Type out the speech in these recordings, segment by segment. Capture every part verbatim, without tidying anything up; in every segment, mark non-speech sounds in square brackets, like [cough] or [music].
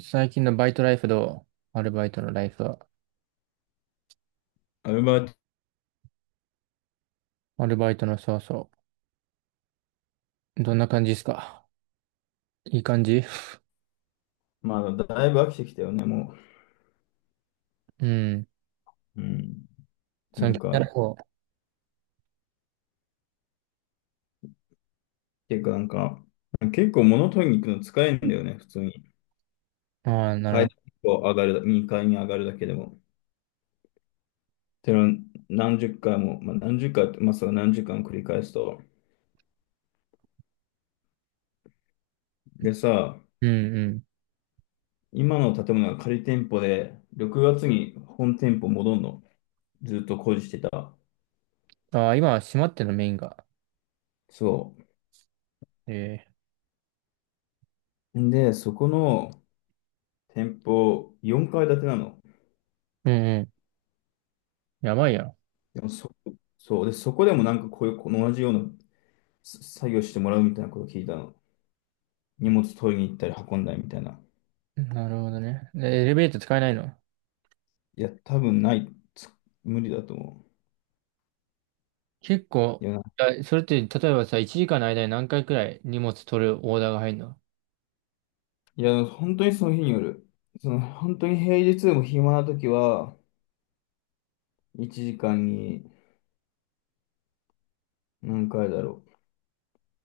最近のバイトライフどうアルバイトのライフは。アルバート、アルバイトの、そうそう。どんな感じですか？いい感じ。 [laughs] まあ、だいぶ飽きてきたよね、もうん。う。うん。そなの気んになるか、方。ていうか、なんか、結構物取りに行くの疲れるんだよね、普通に。ああ、なるほ階段ど。を上がるだ、にかいに上がるだけでも。ての何十回も、まあ、何十回、まあ、それ何十回も繰り返すと。でさ、うんう今の建物が仮店舗で、ろくがつに本店舗戻んの。ずっと工事してた。ん。ああ、今は閉まってるの？メインが。そええ、う。で、そこの店舗、よんかい建てなの。うんうん。やばいやでもそ、そう。で、そこでもなんかこういう、この同じようなす作業してもらうみたいなことを聞いたの。荷物取りに行ったり運んだりみたいな。ん。なるほどね。でエレベーター使えないの？いや、多分ない。つ無理だと思結う。構、いや、あ、それって、例えばさ、いちじかんの間に何回くらい荷物取るオーダーが入るの？ いや、本当にその日による。その、本当に平日でも暇な時は、いちじかんに何回だろ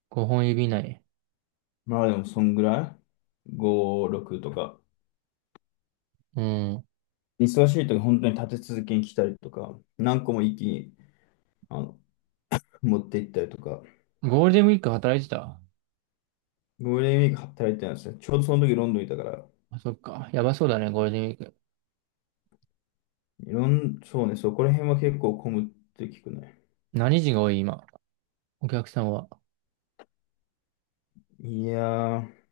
ご 本指以内？う。まあでも、そんぐらい ?ご、ろくとか。うん。忙しい時、本当に立て続けに来たりとか、何個も一気に、あの、持って行ったりとか。ゴールデンウィーク働いてた？ゴールデンウィーク働いてたんですよ。ちょうどその時ロンドンいたから。あ、そっか。やばそうだね、ゴールデンウィーク。いろん、そうね、そこら辺は結構混むって聞くね。何時が多い、今？お客さんは。いやー、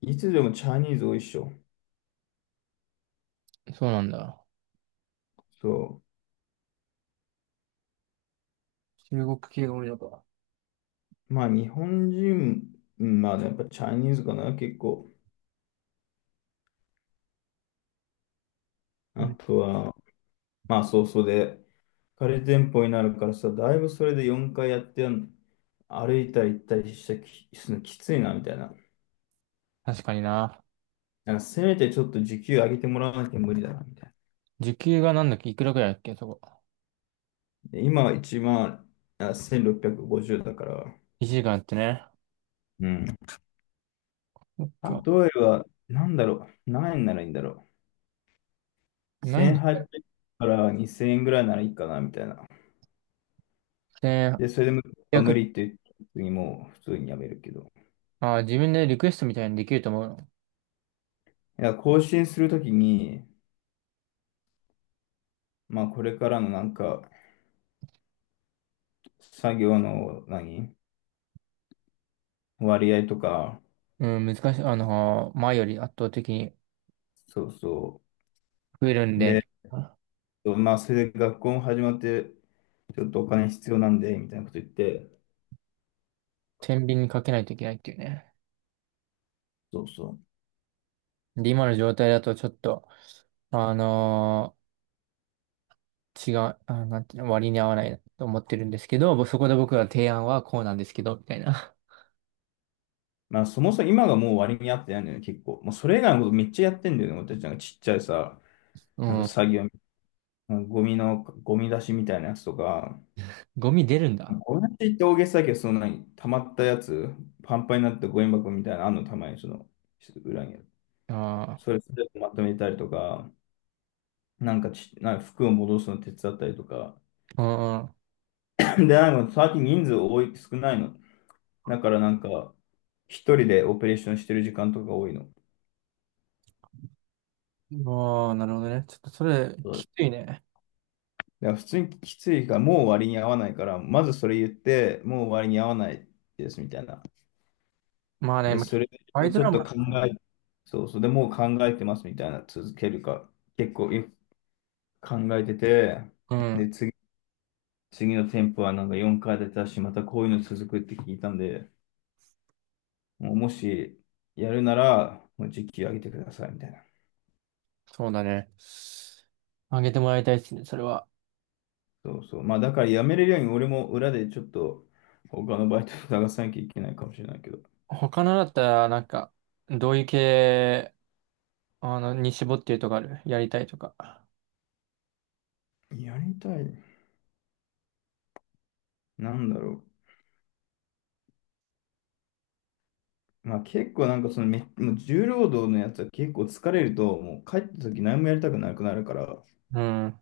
いつでもチャイニーズ多いっしょ。そうなんだ。そ中国系が多いのか。う。まあ、日本人、うんまあ、やっぱチャイニーズかな、結構。うあん、とは、まあ、そうそうで、カレー店舗になるからさ、だいぶそれでよんかいやってやん、歩いたり行ったりしたき、するのきついな、みたいな。確かにな。なんかせめてちょっと時給上げてもらわなきゃ無理だな、みたい時給がなんだっけ、いくらくらいだっけ、そこ。な。で今は1万、あ、せんろっぴゃくごじゅうだから。いちじかんってね。うん。例そっか。えば、なんだろう、何円ならいいんだろう。ないんだってせんはっぴゃくからにせんえんぐらいならいいかな、みたいな。ね。で、それでもいち 無ゼロ、理って言って普通にもう普通にやめるけど。あー、自分でリクエストみたいにできると思うの？いや、更新するときに、まあ、これからのなんか、作業の何割合とか、うん、難しい。あのー、前より圧倒的にそうそ増えるんう。で、で、まあ、それで学校も始まって、ちょっとお金必要なんで、みたいなこと言って、天秤にかけないといけないっていうね。そうそう。で、今の状態だとちょっと、あのー違う、あ、なんていうの、割に合わないと思ってるんですけど、そこで僕は提案はこうなんですけど、みたいな。まあ、そもそも今がもう割に合ってないんだよね、結構。もうそれ以外のことめっちゃやってんだよね、俺たちなんかちっちゃいさ、うなんかん、作業、ゴミの、ゴミ出しみたいなやつとか、ゴミ出るんだ。これって言って大げさだけど、その何、溜まったやつ、パンパンになったゴミ箱みたいなのあんの、たまにその、裏にある。あそあ。れ全てまとめたりとか、なんかち、なんか服を戻すの手伝ったりとか。[coughs] ああ、[clears throat] で、なんか最近人数多い、少ないの。だからなんか、一人でオペレーションしてる時間とか多いの。ああ、なるほどね。ちょっとそれ、そきうついね。だから普通にきついから、もう割に合わないから、まずそれ言って、もう割に合わないですみたいな。まあね、で、まあ、それバイをドちょラっとマ考え、そうそう、でもう考えてますみたいな、続けるか。結構、考えてて、うん、で、次、次の店舗はなんかよんかい出たし、またこういうの続くって聞いたんで、もうもしやるなら、もう時給上げてくださいみたいな。そうだね。あげてもらいたいですね、それは。そうそう。まあだから辞めれるように俺も裏でちょっと他のバイトを探さなきゃいけないかもしれないけど。他のだったら、なんか、どういう系、あの、に絞ってるとかある？やりたいとか。やりたい。なんだろう。まあ結構なんかそのめ、もう重労働のやつは結構疲れると、もう帰った時何もやりたくなくなるから、うん。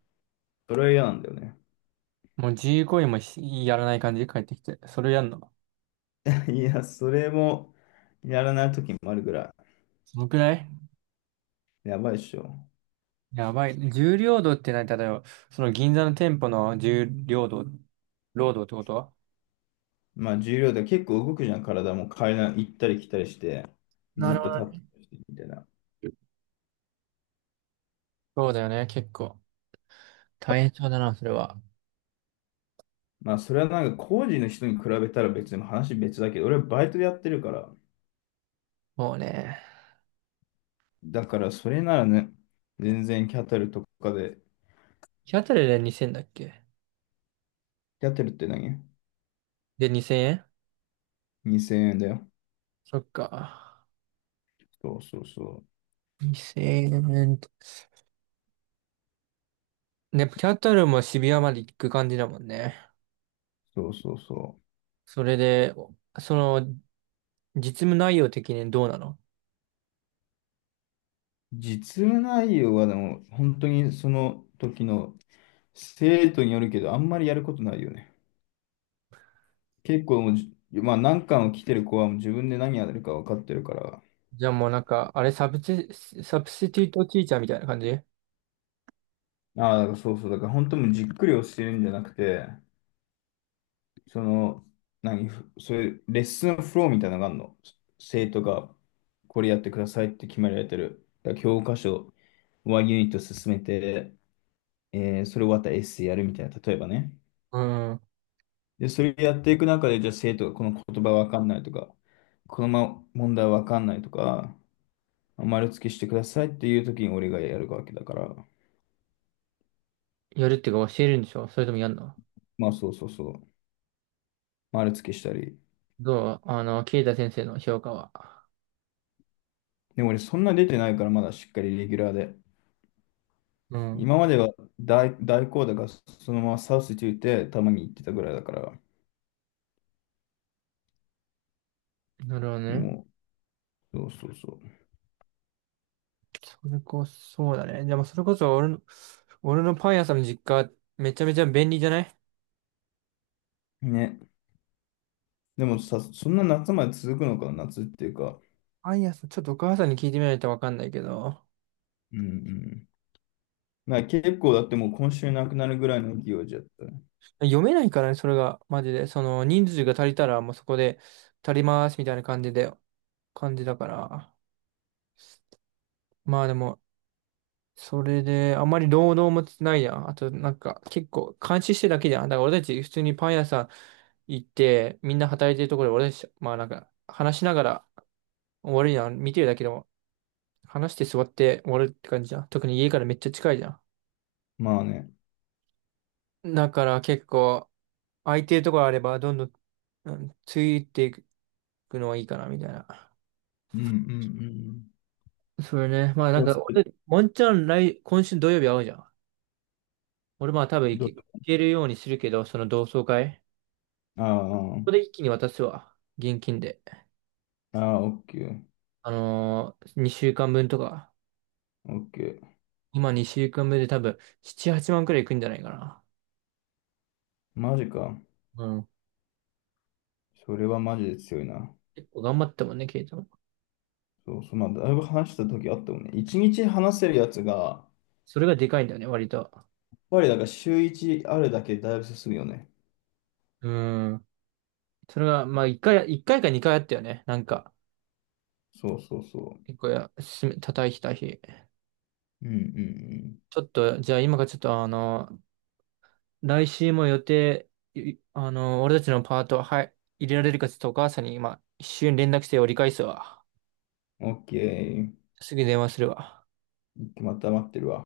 それは嫌なんだよね。もう自由行為もしやらない感じで帰ってきて。それをやるの。[laughs] いや、それもやらない時もあるぐらそのくらい？い。やばいっしょ。やばい。重労働って何、例えば、その銀座の店舗の重労働、労働ってことは。まあ重量で結構動くじゃん、体も階段行ったり来たりして、なずっるほとど立ってね。るみたいな。そうだよね、結構。大変そうだな、それは。まあそれはなんか工事の人に比べたら別に話別だけど、俺はバイトでやってるから、もうね。だからそれならね、全然キャタルとかで、日当たりでにせんだっけ？キャタルって何 で、にせんえん？ ?にせん 円だよ。そっか。そうそうそう。にせんえん。ね、キャタルも渋谷まで行く感じだもんね。そうそうそう。それで、その、実務内容的にどうなの？実務内容はでも本当にその時の生徒によるけど、あんまりやることないよね。結構もうじ、まあ何巻を来てる子はもう自分で何やるか分かってるから、じゃあもうなんか、あれサブチ、サブスティートティーチャーみたいな感じ？ああ、だからそうそう。だから本当もうじっくり教えるんじゃなくて、その、何、ふそういうレッスンフローみたいなのがあるの。生徒がこれやってくださいって決められてる。だから教科書、いちユニットユニット進めて、えーそれ終わったらエッセイやるみたいな、例えばね。うん。で、それやっていく中で、じゃあ生徒がこの言葉わかんないとか、このま問題わかんないとか、丸付けしてくださいっていう時に俺がやるわけだから、やるっていうか教えるんでしょ？それともやんの？まあそうそうそう、丸付けしたり。どう、あの、ケイタ先生の評価は。でも俺そんな出てないからまだしっかりレギュラーで。うん。今までは大、大好打がそのままサウスティーたまに行ってたぐらいだから。なるほどでね。も、そうそうそそれこそ、そうだね。でもそれこそ俺の、俺のパン屋さんの実家、めちゃめちゃ便利じゃない？う。ね。でもさ、そんな夏まで続くのか、夏っていうか。パン屋さん、ちょっとお母さんに聞いてみないとわかんないけど、うんうん。まあ結構だってもう今週なくなるぐらいの勢いじゃったね。読めないからね、それが、マジで。その、人数が足りたら、もうそこで足ります、みたいな感じで、感じだから。まあでも、それで、あまり労働もないやん。あと、なんか、結構、監視してるだけじゃん。だから俺たち、普通にパン屋さん行って、みんな働いてるところで、俺たち、まあなんか、話しながら、終わるやん。見てるだけでも話して座って終わるって感じじゃん。特に家からめっちゃ近いじゃまあね。ん。だから結構、空いてるところあれば、どんどん、うん、ついていくのはいいかな、みたいな。うんうんうんそれね。まあなんうん。そしか、て俺、もんちゃん来、今週土曜日会うじゃん。俺まあ多分行どけ、う行けるようにするけど、その同窓会。こあこで一気に渡すわ。現金で。あ、ああ、オッケー、あのー、にしゅうかんぶんとか。オッケー。今にしゅうかんぶんで多分、なな、はちまんくらいいくんじゃないかな。マジか。うん。それはマジで強いな。結構頑張ったもんね、ケイトも。そうそう、まあ、だいぶ話した時あったもんね。一日話せるやつが、やっそれがでかいんだよね、割と。ぱりだから週一あるだけでだいぶ進むよね。うん。それが、まあ、一回、一回か二回あったよね。なんか、そうそうそ結構や、すめ叩いた日。う。うんうんちょっと、じゃあ今からちょっと、あの、来週も予定、いあの、俺たちのパート、はい、入れられるかちょっとお母さんに今、一瞬連絡して折り返すわ。うん。オッケすぐ電話するわ。ー。また待ってるわ。